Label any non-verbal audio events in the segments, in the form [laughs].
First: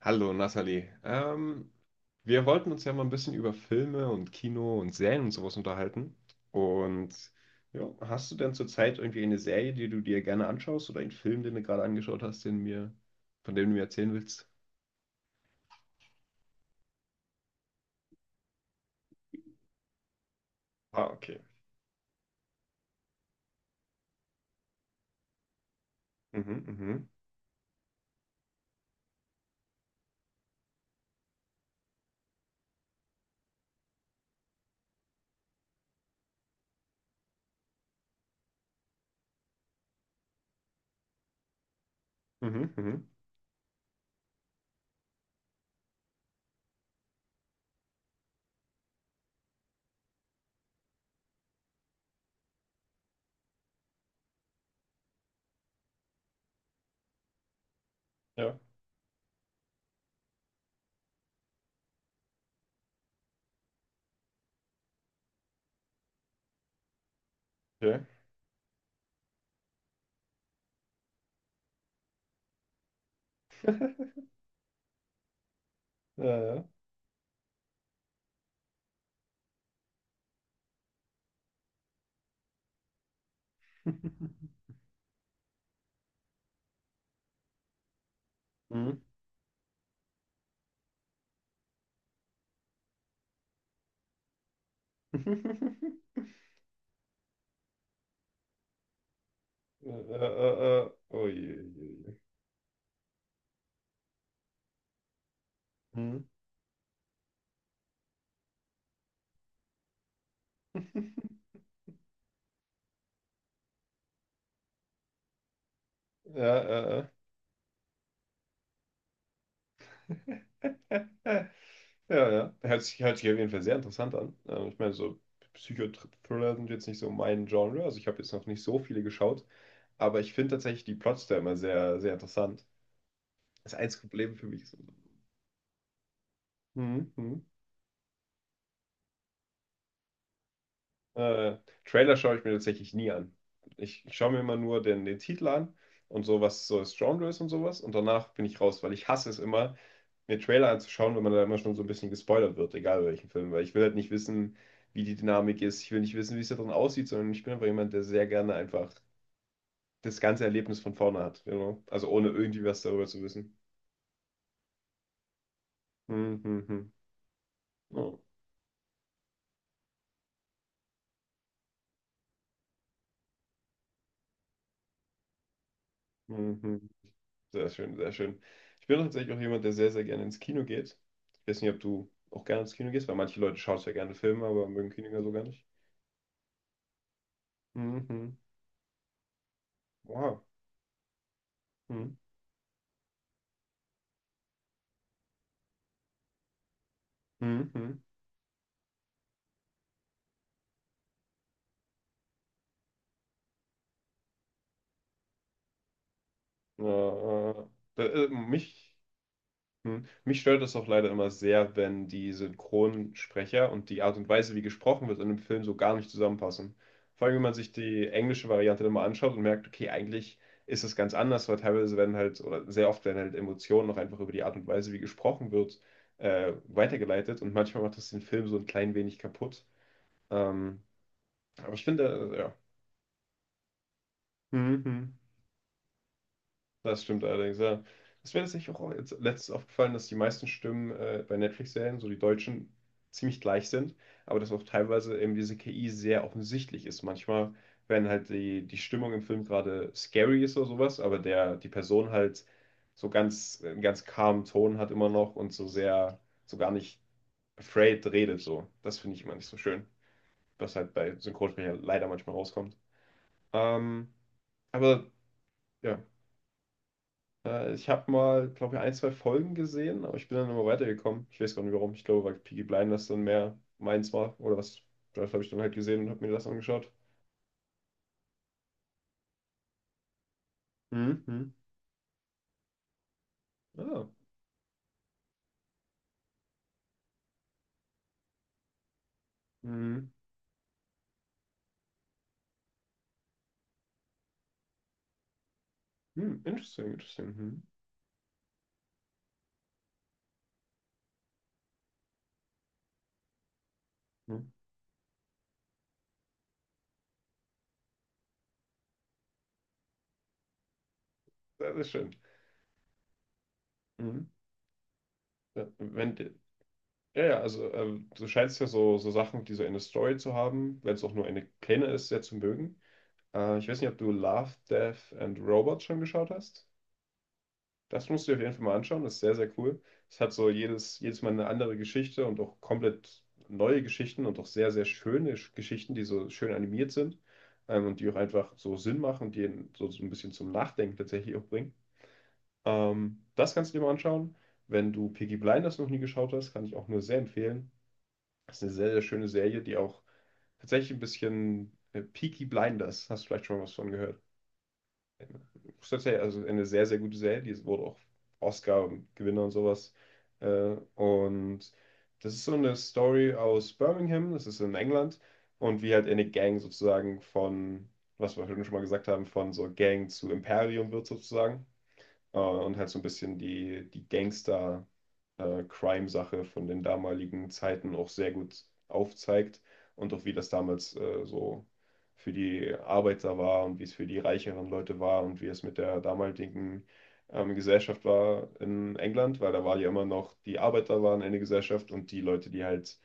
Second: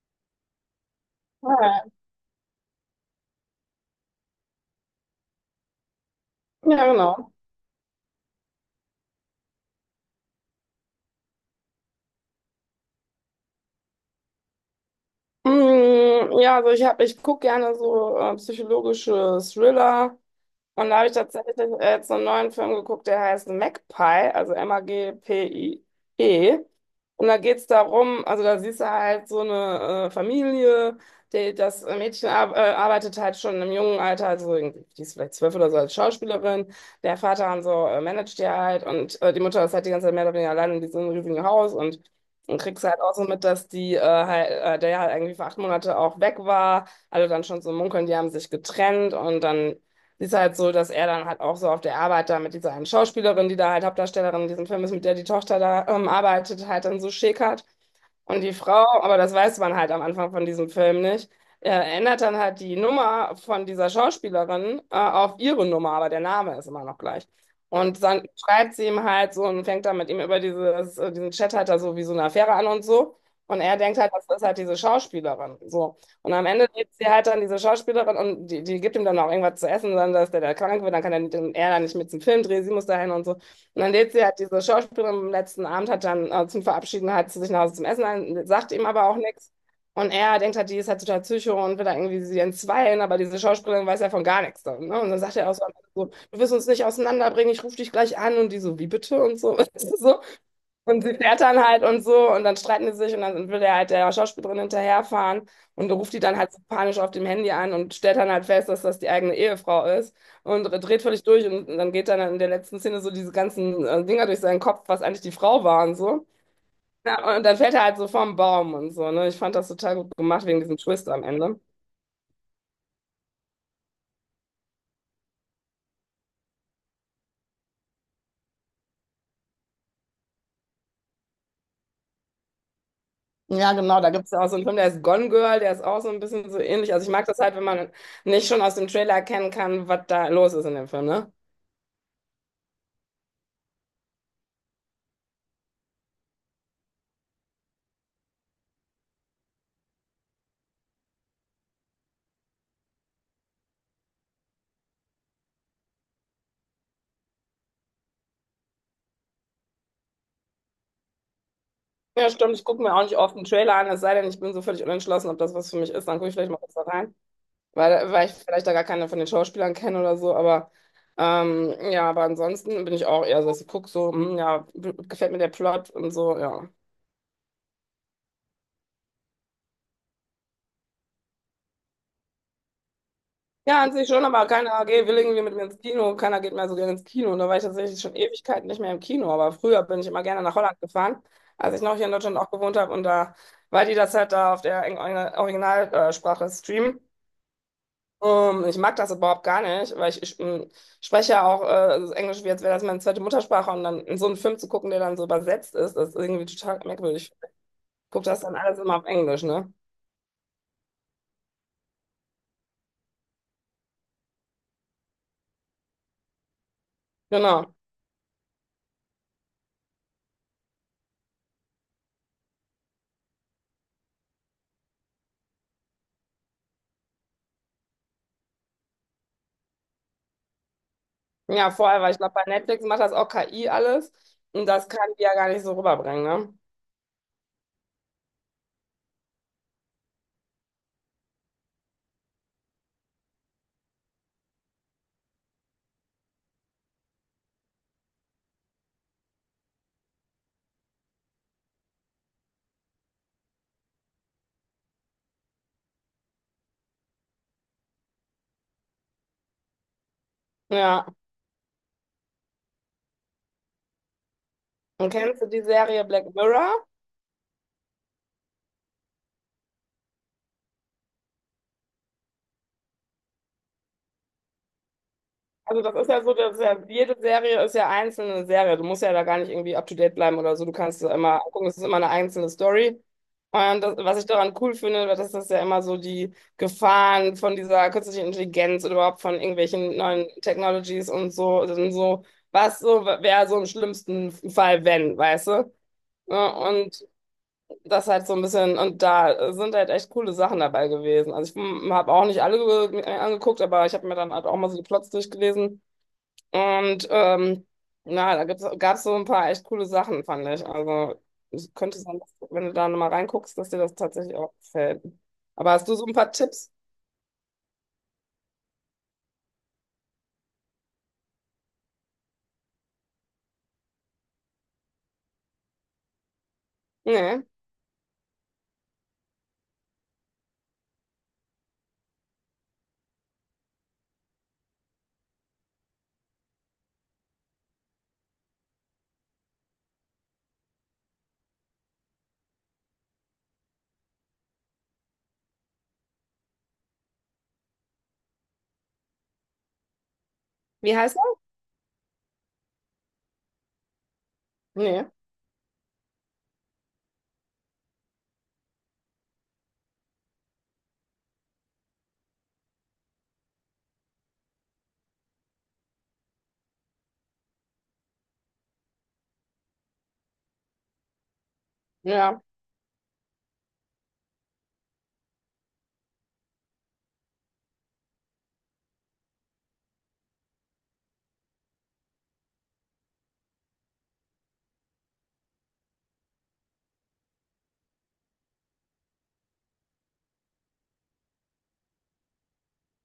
Hallo Nathalie. Ja, Wir wollten uns ja mal ein bisschen über Filme und Kino und Serien und sowas unterhalten. ja, Und genau. ja, hast du denn zurzeit irgendwie eine Serie, die du dir gerne anschaust oder einen Film, den du gerade angeschaut hast, von dem du mir erzählen willst? Mm, ja, also ich gucke gerne so psychologische Thriller. Und da Ah, habe ich okay. tatsächlich jetzt einen neuen Film geguckt, der heißt Magpie, also Magpie. Mhm, mhm, Und da geht's darum, also da siehst du halt so eine Familie, die, das Mädchen ar arbeitet halt schon im jungen Alter, also irgendwie, die ist vielleicht 12 oder so als Schauspielerin. Der Vater und so managt die halt und die Mutter ist halt die ganze Zeit mehr oder weniger allein in diesem riesigen Haus. Und mhm, kriegst halt mhm. auch so mit, dass die, halt, der ja halt irgendwie für 8 Monate auch weg war. Alle dann schon so munkeln, die haben sich getrennt, und dann ist halt so, dass er dann halt auch so auf der Arbeit da mit dieser einen Schauspielerin, die da halt Hauptdarstellerin in diesem Film ist, mit der die Tochter da arbeitet, halt dann so schäkert. Und die Ja, Frau, aber das weiß man halt am Anfang von diesem Film nicht, äh, ändert dann halt die Nummer von dieser Schauspielerin auf ihre Nummer, aber der Name ist immer noch gleich. Und okay. dann schreibt sie ihm halt so und fängt dann mit ihm über dieses, diesen Chat halt da so wie so eine Affäre an und so. Und er denkt halt, das ist halt diese Schauspielerin. So. Ja, Und am ja. Ende lebt sie halt dann diese Schauspielerin, und die, die gibt ihm dann auch irgendwas zu essen, dann dass der da krank wird, dann kann er dann nicht mit zum Film drehen, sie muss dahin und so. Und dann lädt sie halt [laughs] diese Schauspielerin am letzten Abend, hat dann zum Verabschieden halt zu sich nach Hause zum Essen ein, sagt ihm Mhm. aber auch nichts. Und er denkt halt, die ist halt total Psycho und will da irgendwie sie entzweien, aber diese Schauspielerin weiß ja von gar nichts dann, ne? Und dann sagt er auch so, am Ende so: [laughs] „Du wirst uns nicht auseinanderbringen, ich rufe dich gleich an", und die so: „Wie bitte?" und so. [laughs] So. Und sie Oh fährt je, dann halt je, und je. so, und dann streiten die sich, und dann will der halt der Schauspielerin hinterherfahren und ruft die Mhm. dann halt so panisch auf dem Handy an und stellt dann halt fest, dass das die eigene Ehefrau ist, und dreht völlig durch, [laughs] und dann geht dann in der letzten Szene so diese ganzen Dinger durch seinen Kopf, was eigentlich die Frau war und so. Ja, äh, Ja, und dann fällt er halt so vom Baum und so, ne? Ich fand das total gut gemacht wegen diesem Twist am äh. [laughs] Ende. Ja, ja. Hört sich auf jeden Fall sehr interessant an. Ich meine, so Psychothriller sind jetzt nicht so mein Genre. Also ich habe jetzt noch nicht so viele geschaut. Aber ich finde tatsächlich die Plots da immer sehr, sehr interessant. Ja, Das genau, einzige da gibt es Problem ja für auch so mich einen Film, ist. der ist Gone Girl, der ist auch so ein bisschen so ähnlich. Also ich Mhm, mag das mhm. halt, wenn man nicht schon aus dem Trailer erkennen kann, was da los ist in dem Film, ne? Äh, Trailer schaue ich mir tatsächlich nie an. Ich schaue mir immer nur den Titel an und so, was so das Genre ist und sowas. Und danach bin ich raus, weil ich hasse es immer, mir Trailer anzuschauen, wenn man da immer schon so ein bisschen gespoilert wird, egal welchen Film, weil ich will halt nicht wissen, wie die Dynamik ist. Ich will nicht wissen, wie es da drin aussieht, sondern ich bin einfach jemand, der sehr gerne einfach das ganze Erlebnis von vorne hat. You Also ohne Ja, stimmt. irgendwie Ich gucke was mir auch darüber nicht zu oft einen wissen. Trailer an, es sei denn, ich bin so völlig unentschlossen, ob das was für mich ist. Dann gucke ich Hm, vielleicht mal hm, kurz da hm. rein, weil, Oh, weil ich vielleicht da gar keine von den Schauspielern kenne oder so. Aber ja, aber ansonsten bin ich auch eher so, dass ich gucke so, hm, ja, gefällt mir der Plot und so, hm, ja. hm. Sehr schön, sehr schön. Ich bin tatsächlich auch jemand, der sehr, sehr gerne ins Kino geht. Ich weiß nicht, ob du auch gerne ins Kino gehst, weil manche Leute schauen Ja, an zwar sich gerne schon, Filme, aber aber keiner mögen geht, Kino will ja so irgendwie gar mit mir nicht. ins Kino, keiner geht mehr so gerne ins Kino. Und da war ich tatsächlich Hm, schon hm. Ewigkeiten nicht mehr im Kino, aber früher bin ich immer Wow. gerne nach Holland gefahren, als ich noch hier in Hm, Deutschland auch gewohnt habe. Und da, weil die das halt da auf der Originalsprache streamen. hm, hm. Ich mag das überhaupt gar nicht, weil ich spreche ja auch so Englisch, wie als wäre das meine zweite Muttersprache. Und dann in so einen Film zu gucken, der dann so übersetzt ist, das ist irgendwie total merkwürdig. Ich Äh, gucke das dann alles mich. immer auf Englisch, ne? Hm. Mich stört das auch leider immer sehr, wenn die Synchronsprecher und die Art und Weise, wie gesprochen wird in einem Film, so gar nicht zusammenpassen. Vor allem, wenn man sich Genau. die englische Variante dann mal anschaut und merkt, okay, eigentlich ist es ganz anders, weil teilweise werden halt, oder sehr oft werden halt Emotionen noch einfach über die Art und Weise, wie gesprochen wird, weitergeleitet und manchmal macht das den Film so ein klein wenig kaputt. Ähm, Ja, aber ich vorher, weil ich finde, glaube, bei ja. Netflix macht das auch KI alles. Und das kann Mhm. die ja gar nicht so rüberbringen, ne? Das stimmt allerdings, ja. Ist mir tatsächlich auch jetzt letztens aufgefallen, dass die meisten Stimmen bei Netflix-Serien, so die deutschen, ziemlich gleich sind, aber dass auch teilweise eben diese KI sehr offensichtlich ist. Manchmal, wenn halt die Stimmung im Film gerade scary ist oder sowas, aber die Person halt so ganz, einen ganz calmen Ton hat immer noch und so sehr, so gar nicht afraid redet, so. Das finde ich immer nicht so schön, was halt Ja. bei Synchronsprecher leider manchmal rauskommt. Ähm, aber Und kennst du die ja. Serie Black Mirror? Ich habe mal, glaube ich, ein, zwei Folgen gesehen, aber ich bin dann immer weitergekommen. Ich weiß gar nicht warum. Ich glaube, weil Peaky Blinders dann mehr meins war oder was. Das habe ich dann halt Also das gesehen ist und ja habe mir so, das dass ja angeschaut. jede Serie ist ja einzelne Serie. Du musst ja da gar nicht irgendwie up to date bleiben oder so. Du kannst es Mhm. immer Mhm. angucken, es ist immer eine einzelne Story. Und das, Ah. was ich daran cool finde, weil das ist ja immer so die Gefahren von dieser künstlichen Intelligenz oder überhaupt von irgendwelchen Mhm. neuen Technologies und so, was so wäre so im schlimmsten Fall, wenn, weißt du? Mhm. Ja. Interesting, Und interesting. Mhm. das halt so ein bisschen, und da sind halt echt coole Sachen dabei gewesen. Also ich habe auch nicht alle mir angeguckt, aber ich habe mir dann halt Mhm. auch mal so die Plots durchgelesen. Und na, da gibt's, gab's so ein paar echt coole Sachen, fand ich. Also es Sehr, sehr könnte schön. sein, dass, wenn du da nochmal reinguckst, dass dir das Mhm. tatsächlich auch gefällt. Ja, Aber hast du so ein wenn, die- paar Tipps? ja, ja, also du scheinst ja so, so Sachen, die so eine Story zu haben, wenn es auch nur eine kleine ist, sehr zu mögen. Ich weiß nicht, ob du Love, Death and Robots schon geschaut hast. Nee. Das musst du dir auf jeden Fall mal anschauen, das ist sehr, sehr cool. Es hat so jedes Mal eine andere Geschichte und auch komplett neue Geschichten und auch sehr, sehr schöne Geschichten, die so schön animiert sind und die auch einfach so Sinn machen und die einen so, so ein bisschen zum Nachdenken tatsächlich auch bringen. Das kannst du dir mal anschauen. Wenn du Peaky Blinders noch nie geschaut hast, kann ich auch nur sehr empfehlen. Das ist eine sehr, sehr schöne Serie, die auch tatsächlich Wie ein heißt er? bisschen Peaky Blinders, hast du vielleicht schon mal was von gehört, Nee. tatsächlich also eine sehr, sehr gute Serie. Die wurde auch Oscar-Gewinner und sowas. Und das ist so eine Story aus Birmingham, das ist in England. Und wie halt eine Gang sozusagen von, was wir schon mal gesagt haben, von so Gang zu Imperium wird sozusagen. Ja. Und halt so ein bisschen die Crime-Sache von den damaligen Zeiten auch sehr gut aufzeigt und auch wie das damals so für die Arbeiter war und wie es für die reicheren Leute war und wie es mit der damaligen Gesellschaft war in England, weil da war ja immer noch, die Arbeiter waren eine Gesellschaft und die Leute, die halt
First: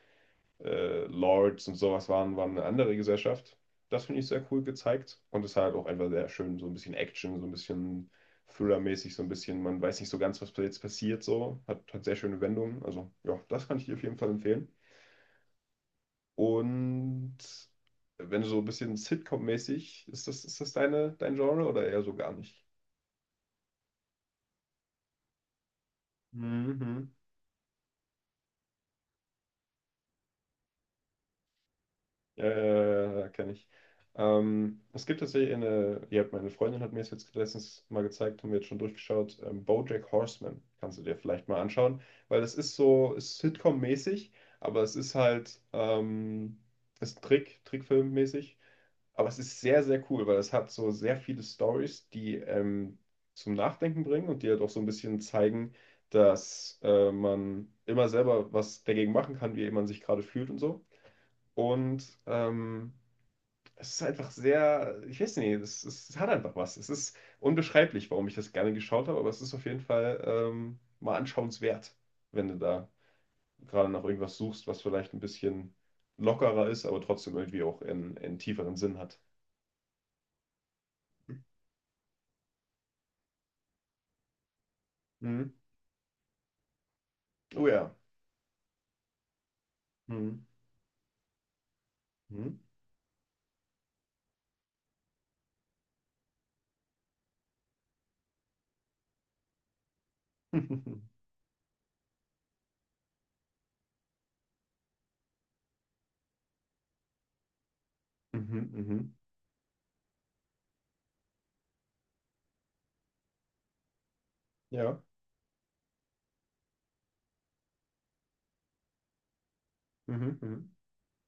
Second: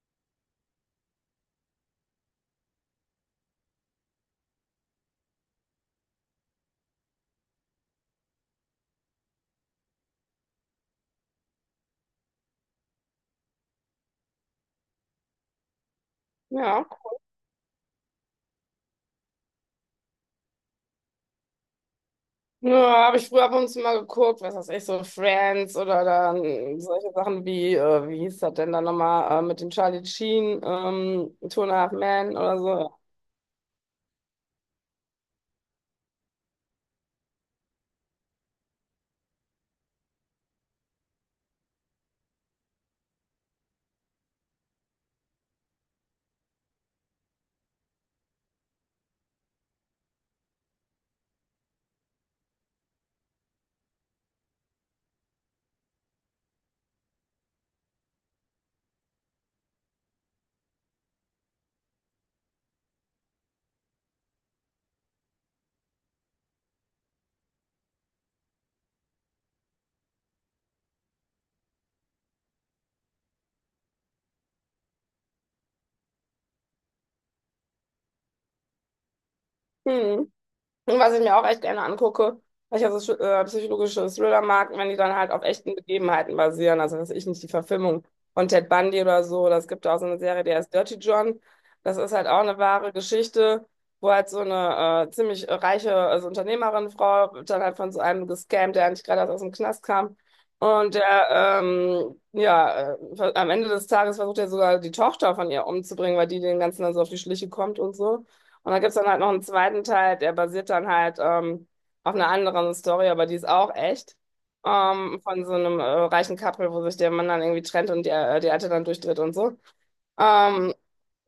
Lords und sowas waren, waren eine andere Gesellschaft. Das finde ich sehr cool gezeigt. Und es hat auch einfach sehr schön, so ein bisschen Action, so ein bisschen Thriller-mäßig, so ein bisschen, man weiß nicht so ganz, was jetzt passiert, so. Hat sehr schöne Wendungen. Also, ja, das kann ich dir auf jeden Fall empfehlen. Ja. Und wenn du so ein bisschen Sitcom-mäßig, ist das dein Genre oder eher so gar nicht? Ja, habe ich früher ab und zu mal geguckt, was weiß ich, so Friends oder dann Mhm. solche Sachen wie, wie hieß das denn dann nochmal, mit dem Charlie Sheen, Two and a Half Men Ja, oder so. ja, ja, kenne ich. Es gibt tatsächlich eine, ja, meine Freundin hat mir das jetzt letztens mal gezeigt, haben wir jetzt schon durchgeschaut, BoJack Horseman kannst du dir vielleicht mal anschauen, weil es ist so, ist Sitcom-mäßig, aber es ist halt, Trickfilm-mäßig, aber es ist sehr, sehr cool, weil es hat so sehr viele Stories, die zum Nachdenken bringen und die halt auch so ein bisschen zeigen, dass man immer selber was dagegen machen kann, wie man sich gerade fühlt und so. Und es ist einfach sehr, ich weiß nicht, es hat einfach was. Es ist unbeschreiblich, warum ich das gerne geschaut habe, aber es ist auf jeden Fall mal anschauenswert, wenn du da gerade nach irgendwas suchst, was vielleicht ein bisschen lockerer ist, aber trotzdem irgendwie auch einen tieferen Sinn hat. Hm. Und was ich mir auch echt gerne angucke, weil ich ja so psychologische Thriller mag, wenn die dann halt auf Mhm. echten Begebenheiten basieren. Also, weiß ich nicht, die Oh ja. Verfilmung von Ted Bundy oder so. Das gibt auch so eine Serie, Mhm. die heißt Dirty John. Das ist halt auch eine Mhm. wahre Geschichte, wo halt so eine ziemlich reiche, also Unternehmerin, Frau, wird dann halt von so einem gescammt, der eigentlich gerade erst aus dem Knast kam. Und [laughs] der, ja, am Ende des Tages versucht er sogar die Tochter von ihr umzubringen, weil die den ganzen dann so auf die Schliche kommt und so. Mhm. Und da gibt's dann Mhm. halt noch einen zweiten Teil, der basiert dann halt auf einer anderen Story, aber die ist auch echt. Ja. Von so einem reichen Couple, wo sich der Mann dann irgendwie trennt und die Alte dann durchdreht und so. Mhm. Mhm. Ähm,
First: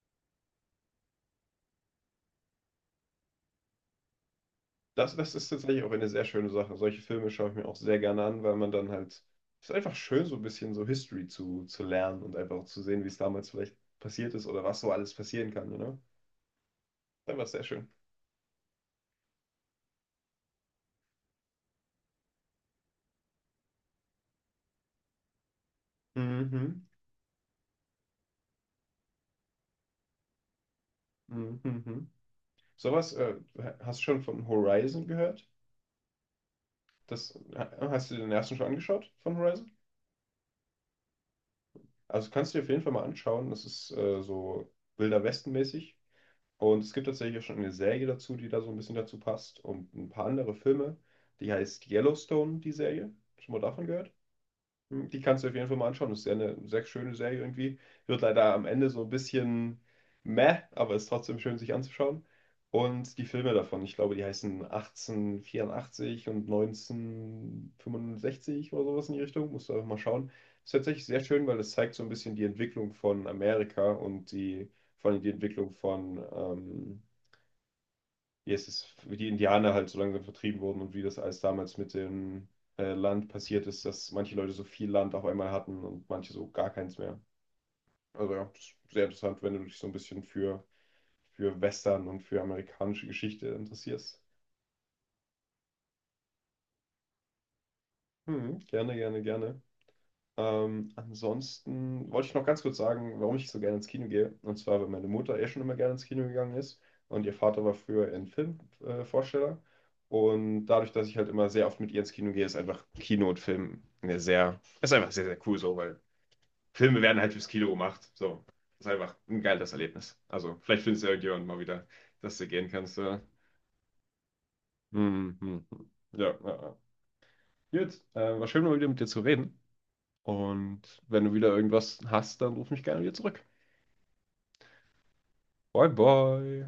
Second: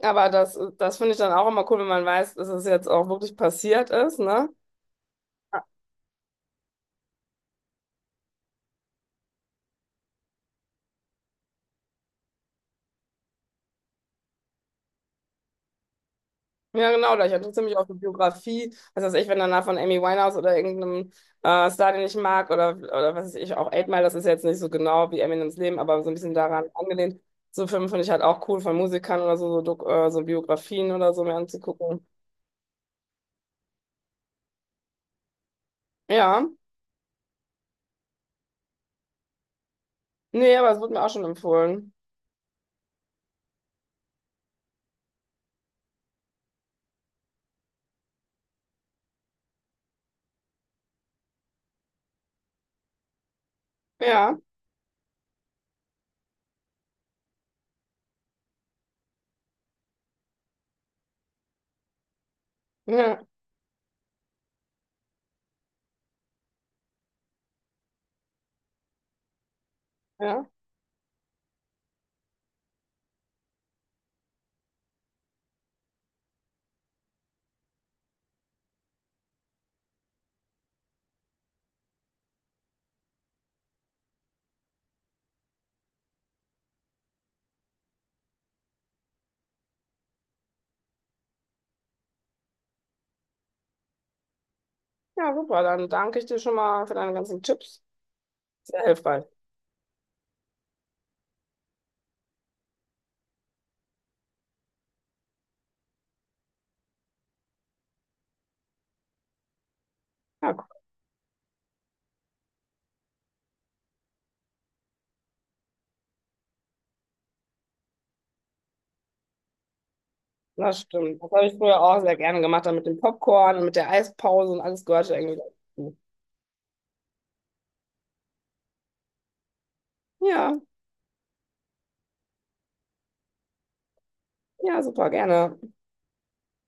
aber das, das finde ich dann auch immer cool, wenn man weiß, dass es jetzt auch wirklich passiert ist, ne? Das ist tatsächlich auch eine sehr schöne Sache. Solche Filme schaue ich mir auch sehr gerne an, weil man dann halt, es ist einfach schön, so ein bisschen so History zu lernen und einfach auch zu sehen, wie es damals vielleicht passiert ist oder was so alles passieren kann, you know? Ja, genau, da ich Dann war es sehr interessiere mich auch schön. für Biografie. Was weiß ich, wenn danach von Amy Winehouse oder irgendeinem Star, den ich mag, oder was weiß ich, auch Eight Mile, das ist ja jetzt nicht so genau wie Eminems Leben, aber so ein bisschen daran Mhm, angelehnt. So Filme finde ich halt auch cool von Musikern oder so, so, so Biografien oder so mir mhm, anzugucken. mhm. Sowas, hast du schon von Horizon gehört? Ja, Das, hast du den ersten schon angeschaut von Horizon? nee, aber es wurde mir auch schon empfohlen. Also kannst du dir auf jeden Fall mal anschauen. Das ist so Wilder Westen-mäßig. Und es gibt tatsächlich auch schon eine Serie dazu, die da so ein bisschen dazu passt und ein paar andere Filme. Die heißt Yellowstone, die Serie. Schon mal davon gehört? Ja, Die kannst du auf jeden Fall mal anschauen. Das ist ja eine sehr schöne Serie irgendwie. Wird leider am Ende so ein bisschen meh, aber ist trotzdem schön, sich anzuschauen. [laughs] Und ja, die Filme davon, ich glaube, die heißen 1884 und 1965 oder sowas in die Richtung. Musst du einfach mal schauen. ja. Ist tatsächlich sehr schön, weil das zeigt so ein bisschen die Entwicklung von Amerika und die, vor allem die Entwicklung von, wie es ist, wie die Indianer halt so langsam vertrieben wurden und wie das alles damals mit dem Land passiert ist, dass manche Leute so viel Land auf einmal hatten und manche so gar keins mehr. Also ja, das ist sehr interessant, wenn du dich so ein bisschen für Western und für amerikanische Geschichte interessierst. Ja, super, dann danke ich dir schon mal für deine ganzen Tipps. Hm, Sehr gerne, gerne, hilfreich. gerne. Ansonsten wollte ich noch ganz kurz sagen, warum ich so gerne ins Kino gehe. Und zwar, weil meine Mutter eh schon immer gerne ins Kino gegangen ist und ihr Vater war früher ein Filmvorsteller. Ja, Und dadurch, dass ich halt immer sehr oft mit ihr ins Kino gehe, ist einfach Kino und Film eine sehr, ist einfach sehr, sehr cool so, weil Filme werden halt fürs Kino gemacht. So, ist einfach ein geiles Erlebnis. Also, das vielleicht findest du ja stimmt. Das irgendjemand habe ich mal früher wieder, auch sehr dass gerne du gemacht, gehen dann mit kannst. dem Popcorn und mit der Eispause, und alles gehörte irgendwie Hm, hm, hm. dazu. Ja, ja, ja. Gut, war schön mal wieder mit dir zu reden. Ja. Und wenn du wieder irgendwas hast, dann ruf mich gerne wieder zurück. Ja, super, gerne. Bye, bye.